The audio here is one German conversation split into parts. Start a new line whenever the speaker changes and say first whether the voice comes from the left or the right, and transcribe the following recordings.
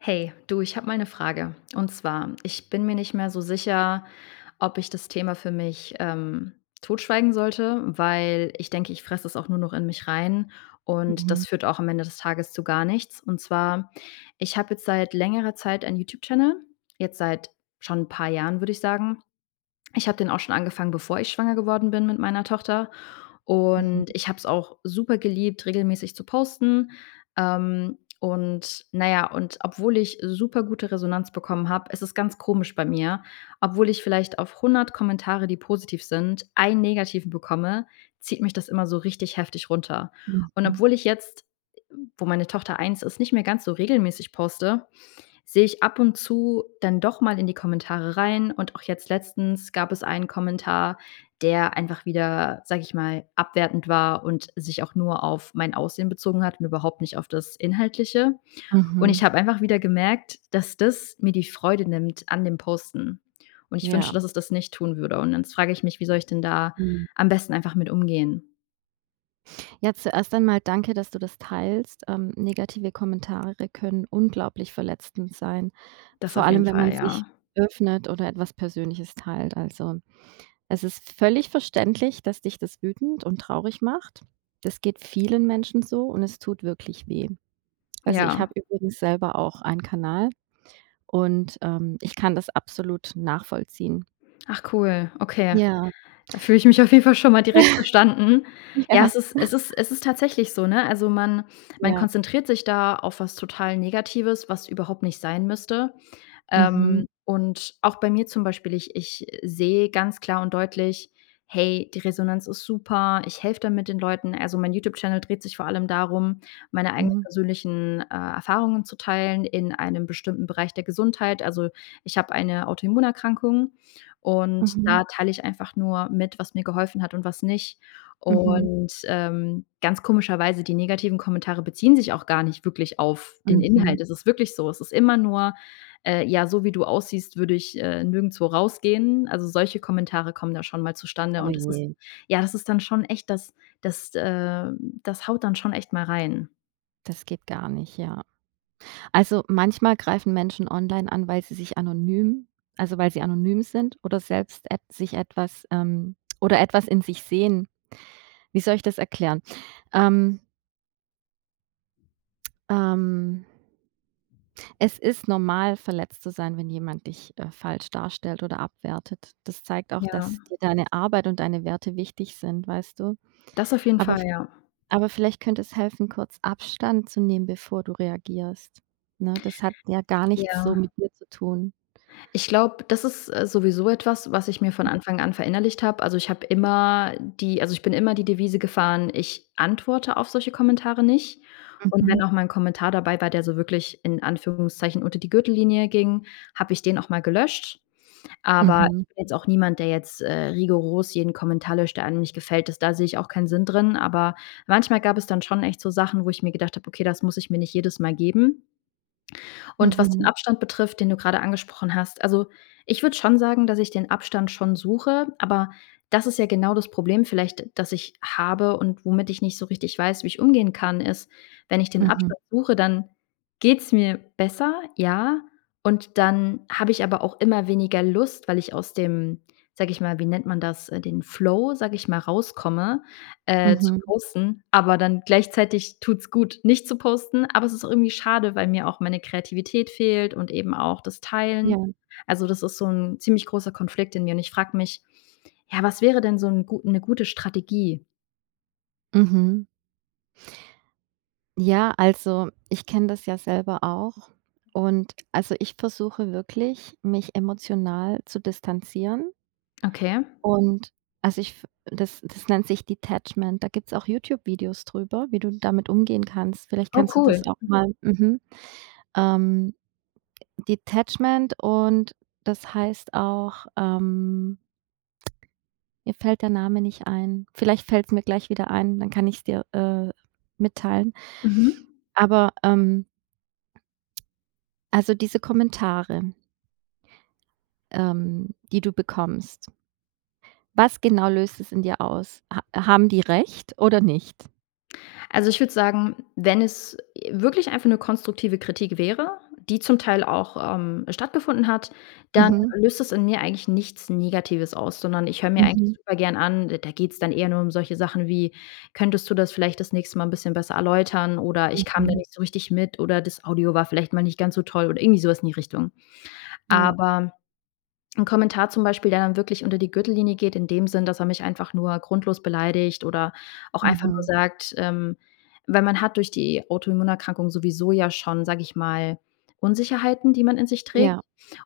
left: Hey, du, ich habe mal 'ne Frage. Und zwar, ich bin mir nicht mehr so sicher, ob ich das Thema für mich, ähm, totschweigen sollte, weil ich denke, ich fresse es auch nur noch in mich rein. Und das
right: Mhm.
left: führt auch am Ende des Tages zu gar nichts. Und zwar: Ich habe jetzt seit längerer Zeit ein YouTube-Channel. Jetzt seit schon 'n paar Jahren, würde ich sagen. Ich habe den auch schon angefangen, bevor ich schwanger geworden bin mit meiner Tochter. Und
right: Mhm.
left: ich habe es auch super geliebt, regelmäßig zu posten. Ähm, und na ja und obwohl ich supergute Resonanz bekommen habe, es ist ganz komisch bei mir. Obwohl ich vielleicht auf 100 Kommentare, die positiv sind, 1 Negativen bekomme, zieht mich das immer so richtig heftig runter. Und
right: Mhm.
left: obwohl ich jetzt, äh, wo meine Tochter 1 ist, nicht mehr ganz so regelmäßig poste, sehe ich ab und zu dann doch mal in die Kommentare rein. Und auch jetzt letztens gab es einen Kommentar, der einfach wieder, sage ich mal, abwertend war und sich auch nur auf mein Aussehen bezogen hat und überhaupt nicht auf das Inhaltliche. Und ich
right: Mhm.
left: habe einfach wieder gemerkt, dass das mir die Freude nimmt an dem Posten. Und ich wünschte,
right: Ja.
left: dass es das nicht tun würde. Und dann frage ich mich: „Wie soll ich denn da
right: Mhm.
left: am besten einfach mit umgehen?”
right: Ja, zuerst einmal danke, dass du das teilst. Ähm, negative Kommentare können unglaublich verletzend sein,
left: Das
right: vor
left: auf jeden
right: allem, wenn man
left: Fall,
right: sich
left: ja.
right: öffnet oder etwas Persönliches teilt. Also, es ist völlig verständlich, dass dich das wütend und traurig macht. Das geht vielen Menschen so und es tut wirklich weh. Also, ich
left: Ja.
right: habe übrigens selber auch einen Kanal und, ähm, ich kann das absolut nachvollziehen.
left: Ach, cool. Okay.
right: Ja.
left: Da fühle ich mich auf jeden Fall schon mal direkt verstanden. Ja,
right: Ja.
left: es ist es ist es ist tatsächlich so, ne? Also man man
right: Ja.
left: konzentriert sich da auf was total Negatives, was überhaupt nicht sein müsste. Ähm,
right: Mhm.
left: und auch bei mir zum Beispiel, ich ich, äh, sehe ganz klar und deutlich, hey, die Resonanz ist super. Ich helfe damit den Leuten. Also mein YouTube-Channel dreht sich vor allem darum, meine eigenen
right: Mhm.
left: persönlichen, äh, Erfahrungen zu teilen in einem bestimmten Bereich der Gesundheit. Also, ich habe eine Autoimmunerkrankung. Und
right: Mhm.
left: da teile ich einfach nur mit, was mir geholfen hat und was nicht.
right: Mhm.
left: Und, ähm, ganz komischerweise, die negativen Kommentare beziehen sich auch gar nicht wirklich auf den
right: Mhm.
left: Inhalt. Es ist wirklich so. Es ist immer nur, äh, ja, so wie du aussiehst, würde ich, äh, nirgendswo rausgehen. Also, solche Kommentare kommen da schon mal zustande.
right: Oh
left: Und das ist
right: je.
left: ja, es ist dann schon echt das das äh, das haut dann schon echt mal rein.
right: Das geht gar nicht, ja. Also, manchmal greifen Menschen online an, weil sie sich anonym also weil sie anonym sind oder selbst et sich etwas, ähm, oder etwas in sich sehen. Wie soll ich das erklären? Ähm. Ähm. Es ist normal, verletzt zu sein, wenn jemand dich, äh, falsch darstellt oder abwertet. Das zeigt auch,
left: Ja.
right: dass dir deine Arbeit und deine Werte wichtig sind, weißt du?
left: Das auf jeden
right: Aber
left: Fall, ja.
right: aber vielleicht könnte es helfen, kurz Abstand zu nehmen, bevor du reagierst, ne? Das hat ja gar nichts so
left: Ja.
right: mit dir zu tun.
left: Ich glaube, das ist, äh, sowieso etwas, was ich mir von Anfang an verinnerlicht habe. Also, ich habe immer die also, ich bin immer die Devise gefahren: „Ich antworte auf solche Kommentare nicht.” Und wenn
right: Mhm.
left: auch mal 'n Kommentar dabei war, der so wirklich in Anführungszeichen unter die Gürtellinie ging, habe ich den auch mal gelöscht. Aber
right: Mhm.
left: ich bin jetzt auch niemand, der jetzt rigoros jeden Kommentar löscht, der einem nicht gefällt. Ist da sehe ich auch keinen Sinn drin, aber manchmal gab es dann schon echt so Sachen, wo ich mir gedacht habe: „Okay, das muss ich mir nicht jedes Mal geben.” Und was den
right: Mhm.
left: Abstand betrifft, den du grade angesprochen hast also, ich würde schon sagen, dass ich den Abstand schon suche. Aber das ist ja genau das Problem vielleicht, das ich habe und womit ich nicht so richtig weiß, wie ich umgehen kann ist wenn ich den
right: Mhm.
left: Abstand suche, dann geht's mir besser, ja. Und dann habe ich aber auch immer weniger Lust, weil ich aus dem, sage ich mal wie nennt man das, den Flow, sage ich mal, rauskomme, äh, zu
right: Mhm.
left: posten. Aber dann gleichzeitig tut's gut, nicht zu posten, aber es ist auch irgendwie schade, weil mir auch meine Kreativität fehlt und eben auch das Teilen.
right: Ja.
left: Also, das ist so 'n ziemlich großer Konflikt in mir. Und ich frage mich: „Ja, was wäre denn so 'n 'ne gute Strategie?”
right: Mhm. Ja. Also, ich kenne das ja selber auch. Und also, ich versuche wirklich, mich emotional zu distanzieren.
left: Okay.
right: Und also ich f das das nennt sich Detachment. Da gibt's auch YouTube-Videos drüber, wie du damit umgehen kannst. Vielleicht
left: Oh
right: kannst du
left: cool.
right: das auch mal mhm. Ähm, Detachment und das heißt auch, ähm mir fällt der Name nicht ein. Vielleicht fällt's mir gleich wieder ein, dann kann ich's dir, äh, mitteilen.
left: Mhm.
right: Aber, ähm also, diese Kommentare ähm, die du bekommst was genau löst das in dir aus? Ha haben die recht oder nicht?
left: Also, ich würde sagen, wenn es, äh, wirklich einfach 'ne konstruktive Kritik wäre, die zum Teil auch, ähm, stattgefunden hat, dann
right: Mhm.
left: löst das in mir eigentlich nichts Negatives aus, sondern ich höre mir eigentlich
right: Mhm.
left: super gern an. D da geht's dann eher nur um solche Sachen wie: „Könntest du das vielleicht das nächste Mal 'n bisschen besser erläutern, oder ich kam da
right: Mhm.
left: nicht so richtig mit, oder das Audio war vielleicht mal nicht ganz so toll“ oder irgendwie sowas in die Richtung.
right: Ja.
left: Aber 'n Kommentar zum Beispiel, der dann wirklich unter die Gürtellinie geht in dem Sinn, dass er mich einfach nur grundlos beleidigt oder auch einfach nur
right: Mhm.
left: sagt, ähm weil man hat durch die Autoimmunerkrankung sowieso ja schon, sage ich mal, Unsicherheiten, die man in sich trägt.
right: Ja.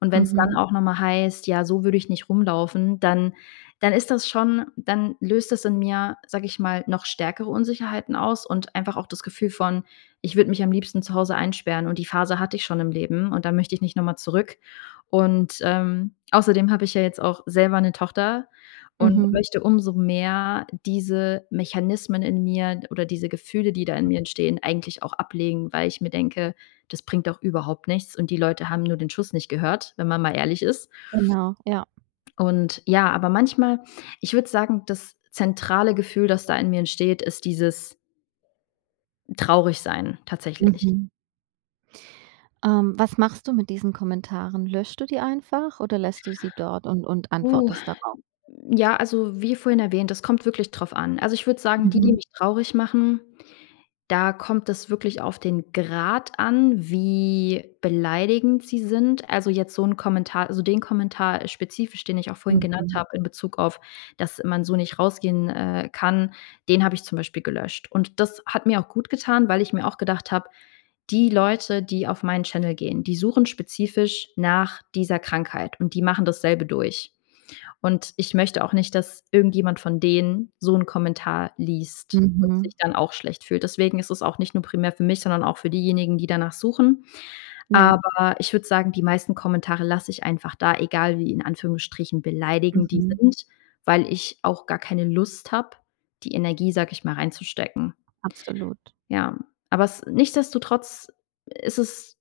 left: Und wenn's dann
right: Mhm.
left: auch nochmal heißt: „Ja, so würde ich nicht rumlaufen“, dann dann ist das schon dann löst das in mir, sage ich mal, noch stärkere Unsicherheiten aus. Und einfach auch das Gefühl von: „Ich würde mich am liebsten zu Hause einsperren.“ Und die Phase hatte ich schon im Leben. Und da möchte ich nicht noch mal zurück. Und, ähm, außerdem habe ich ja jetzt auch selber 'ne Tochter und
right: Mhm.
left: möchte umso mehr diese Mechanismen in mir oder diese Gefühle, die da in mir entstehen, eigentlich auch ablegen, weil ich mir denke: „Das bringt doch überhaupt nichts.“ Und die Leute haben nur den Schuss nicht gehört, wenn man mal ehrlich ist.
right: Genau, ja.
left: Und ja, aber manchmal ich würde sagen, das zentrale Gefühl, das da in mir entsteht, ist dieses Traurigsein tatsächlich.
right: Mhm. Ähm, was machst du mit diesen Kommentaren? Löschst du die einfach oder lässt du sie dort und und
left: Uh.
right: antwortest darauf?
left: Ja, also, wie vorhin erwähnt, das kommt wirklich drauf an. Also, ich würde sagen, die, die
right: Mhm.
left: mich traurig machen, da kommt es wirklich auf den Grad an, wie beleidigend sie sind. Also, jetzt so 'n Kommentar also den Kommentar spezifisch, den ich auch vorhin genannt
right: Mhm.
left: habe, in Bezug auf, dass man so nicht rausgehen, äh, kann, den habe ich zum Beispiel gelöscht. Und das hat mir auch gut getan, weil ich mir auch gedacht habe, die Leute, die auf meinen Channel gehen, die suchen spezifisch nach dieser Krankheit und die machen dasselbe durch. Und ich möchte auch nicht, dass irgendjemand von denen so 'n Kommentar liest und sich
right: Mhm.
left: dann auch schlecht fühlt. Deswegen ist es auch nicht nur primär für mich, sondern auch für diejenigen, die danach suchen.
right: Ja.
left: Aber ich würde sagen, die meisten Kommentare lasse ich einfach da, egal wie- in Anführungsstrichen- beleidigend die
right: Mhm.
left: sind, weil ich auch gar keine Lust habe die Energie, sage ich mal, reinzustecken.
right: Absolut.
left: Ja, aber es nichtsdestotrotz ist es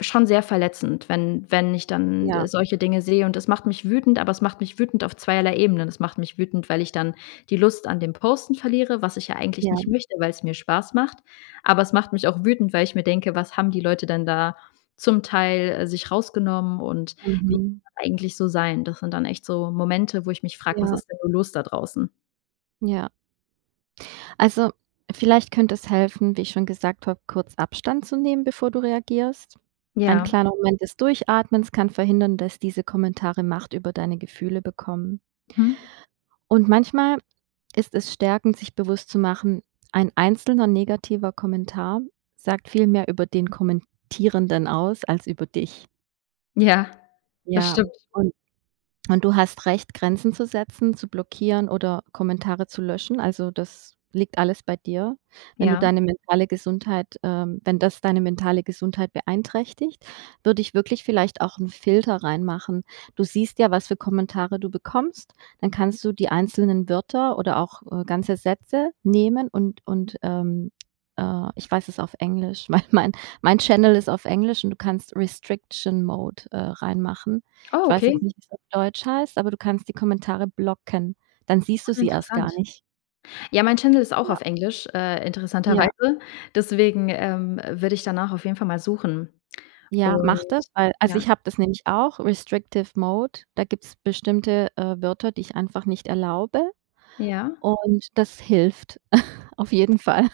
left: schon sehr verletzend, wenn wenn ich dann, äh,
right: Ja.
left: solche Dinge sehe. Und es macht mich wütend, aber es macht mich wütend auf zweierlei Ebenen. Es macht mich wütend, weil ich dann die Lust an dem Posten verliere, was ich ja eigentlich
right: Ja.
left: nicht möchte, weil's mir Spaß macht. Aber es macht mich auch wütend, weil ich mir denke, was haben die Leute denn da zum Teil, äh, sich rausgenommen? Und wie [unintelligible]
right: Mhm.
left: eigentlich so sein? Das sind dann echt so Momente, wo ich mich frage: „Was
right: Ja.
left: ist denn nur los da draußen?“
right: Ja. Also, vielleicht könnte es helfen, wie ich schon gesagt habe, kurz Abstand zu nehmen, bevor du reagierst? Ein
left: Ja.
right: kleiner Moment des Durchatmens kann verhindern, dass diese Kommentare Macht über deine Gefühle bekommen.
left: Hm.
right: Und, manchmal ist es stärkend, sich bewusst zu machen, 1 einzelner negativer Kommentar sagt viel mehr über den Kommentierenden aus als über dich.
left: Ja,
right: Ja,
left: bestimmt.
right: und und du hast Recht Grenzen zu setzen, zu blockieren oder Kommentare zu löschen. Also, das liegt alles bei dir. Wenn du
left: Ja.
right: deine mentale Gesundheit, ähm wenn das deine mentale Gesundheit beeinträchtigt, würde ich wirklich vielleicht auch ‘n Filter reinmachen. Du siehst ja, was für Kommentare du bekommst, dann kannst du die einzelnen Wörter oder auch, äh, ganze Sätze nehmen und und, ähm, äh ich weiß es auf Englisch, weil mein mein Channel ist auf Englisch und du kannst Restriction Mode, äh, reinmachen. Ich
left: Oh,
right: weiß jetzt
left: okay.
right: nicht, wie es auf Deutsch heißt, aber du kannst die Kommentare blocken. Dann siehst du
left: Ah,
right: sie erst gar
left: interessant.
right: nicht.
left: Ja, mein Channel ist auch
right: Ja.
left: auf Englisch, äh,
right: Ja.
left: interessanterweise. Deswegen, ähm, würde ich danach auf jeden Fall mal suchen.
right: Ja,
left: Und
right: mache das, weil also,
left: ja?
right: ich habe das nämlich auch Restrictive Mode, da gibt es bestimmte, äh, Wörter, die ich einfach nicht erlaube,
left: Ja?
right: und das hilft auf jeden Fall.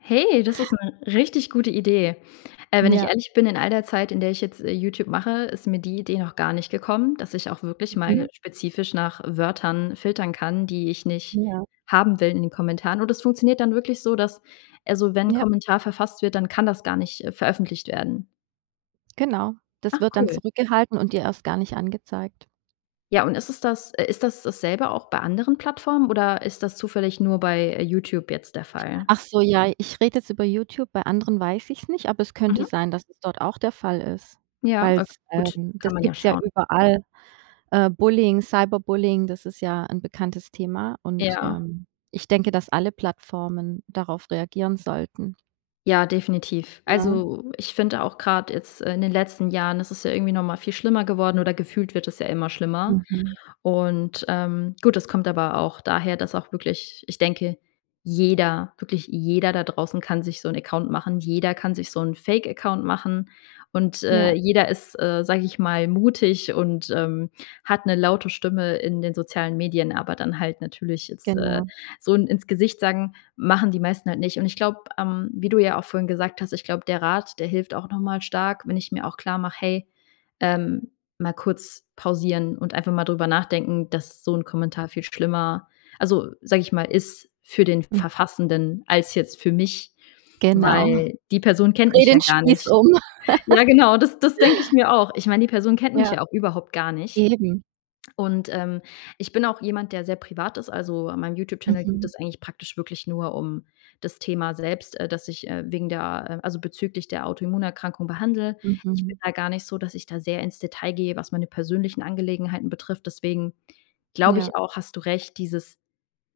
left: Hey, das ist ‘ne richtig gute Idee. Äh, wenn ich
right: Ja.
left: ehrlich bin, in all der Zeit, in der ich jetzt, äh, YouTube mache, ist mir die Idee noch gar nicht gekommen, dass ich auch wirklich mal
right: Mhm.
left: spezifisch nach Wörtern filtern kann, die ich nicht
right: Ja.
left: haben will in den Kommentaren. Und, das funktioniert dann wirklich so, dass, also wenn 'n
right: Ja.
left: Kommentar verfasst wird, dann kann das gar nicht, äh, veröffentlicht werden?
right: Genau, das
left: Ach,
right: wird dann
left: cool.
right: zurückgehalten und dir erst gar nicht angezeigt.
left: Ja, und ist es das, äh ist das dasselbe auch bei anderen Plattformen oder ist das zufällig nur bei, äh, YouTube jetzt der Fall?
right: Ach so, ja, ich rede jetzt über YouTube, bei anderen weiß ich es nicht, aber es könnte
left: Mhm.
right: sein, dass es dort auch der Fall ist.
left: Ja,
right: Weil
left: okay
right: es,
left: gut,
right: ähm das
left: kann man ja
right: gibt es ja
left: schauen.
right: überall, äh, Bullying, Cyberbullying, das ist ja 'n bekanntes Thema und,
left: Ja.
right: ähm, ich denke, dass alle Plattformen darauf reagieren sollten.
left: Ja, definitiv.
right: Ja.
left: Also, ich finde auch grad jetzt in den letzten Jahren ist es ja irgendwie nochmal viel schlimmer geworden oder gefühlt wird es ja immer schlimmer.
right: Mhm
left: Und, ähm, gut, das kommt aber auch daher, dass auch wirklich ich denke, jeder, wirklich jeder da draußen kann sich so 'n Account machen. Jeder kann sich so 'n Fake Account. machen. Und, äh,
right: Ja.
left: jeder ist, äh, sage ich mal mutig und, ähm, hat 'ne laute Stimme in den sozialen Medien. Aber dann halt natürlich jetzt, äh,
right: Genau.
left: so in ins Gesicht sagen, machen die meisten halt nicht. Und ich glaube, ähm, wie du ja auch vorhin gesagt hast, ich glaube, der Rat, der hilft auch noch mal stark, wenn ich mir auch klar mache: „Hey, ähm, mal kurz pausieren und einfach mal drüber nachdenken, dass so 'n Kommentar viel schlimmer, also, sage ich mal, ist für den
right: Hm.
left: Verfassenden als jetzt für mich,
right: Genau.
left: weil die Person kennt
right: Dreh
left: mich ja
right: den
left: gar
right: Spieß
left: nicht.“
right: um.
left: Ja genau, das das denke ich mir auch. Ich meine, die Person kennt mich
right: Ja.
left: ja auch überhaupt gar nicht.
right: Eben.
left: Und, ähm, ich bin auch jemand, der sehr privat ist, also, an meinem YouTube Channel geht
right: Mhm.
left: es eigentlich praktisch wirklich nur um das Thema selbst, äh, dass ich, äh, wegen der, äh also, bezüglich der Autoimmunerkrankung behandle. Ich bin
right: Mhm.
left: da gar nicht so, dass ich da sehr ins Detail gehe, was meine persönlichen Angelegenheiten betrifft. Deswegen glaube
right: Ja.
left: ich auch, hast du recht, dieses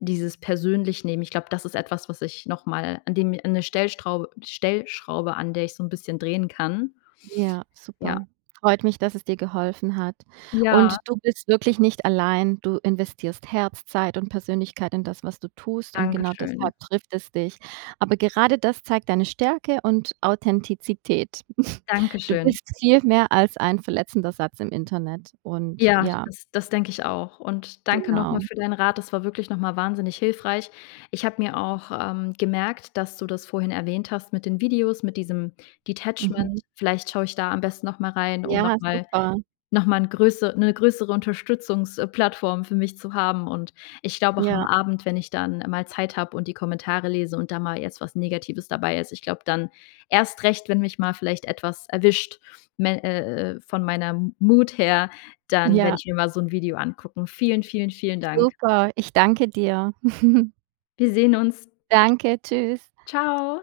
left: dieses persönlich Nehmen, ich glaube, das ist etwas, was ich nochmal an dem mir 'ne Stellstraub Stellschraube, an der ich so 'n bisschen drehen kann.
right: Ja,
left: Ja.
right: super. Freut mich, dass es dir geholfen hat.
left: Ja.
right: Und du bist wirklich nicht allein, du investierst Herz, Zeit und Persönlichkeit in das, was du tust und genau
left: Dankeschön.
right: deshalb trifft es dich. Aber gerade das zeigt deine Stärke und Authentizität. Du
left: Dankeschön.
right: bist viel mehr als ein verletzender Satz im Internet und
left: Ja,
right: ja
left: das das denke ich auch. Und danke nochmal
right: Genau.
left: für deinen Rat. Das war wirklich nochmal wahnsinnig hilfreich. Ich habe mir auch, ähm, gemerkt, dass du das vorhin erwähnt hast, mit den Videos, mit diesem Detachment.
right: Mhm.
left: Vielleicht schaue ich da am besten nochmal rein, um
right: Ja,
left: nochmal
right: super.
left: nochmal 'n größe 'ne größere Unterstützungs äh, Plattform für mich zu haben. Und ich glaube auch am
right: Ja.
left: Abend, wenn ich dann mal Zeit habe und die Kommentare lese und da mal jetzt was Negatives dabei ist. Ich glaube dann erst recht, wenn mich mal vielleicht etwas erwischt, mel äh, äh, von meiner Mood her, dann werde
right: Ja.
left: ich mir mal so 'n Video angucken. Vielen, vielen, vielen Dank.
right: Super, ich danke dir.
left: Wir sehen uns.
right: Danke, tschüss.
left: Tschau.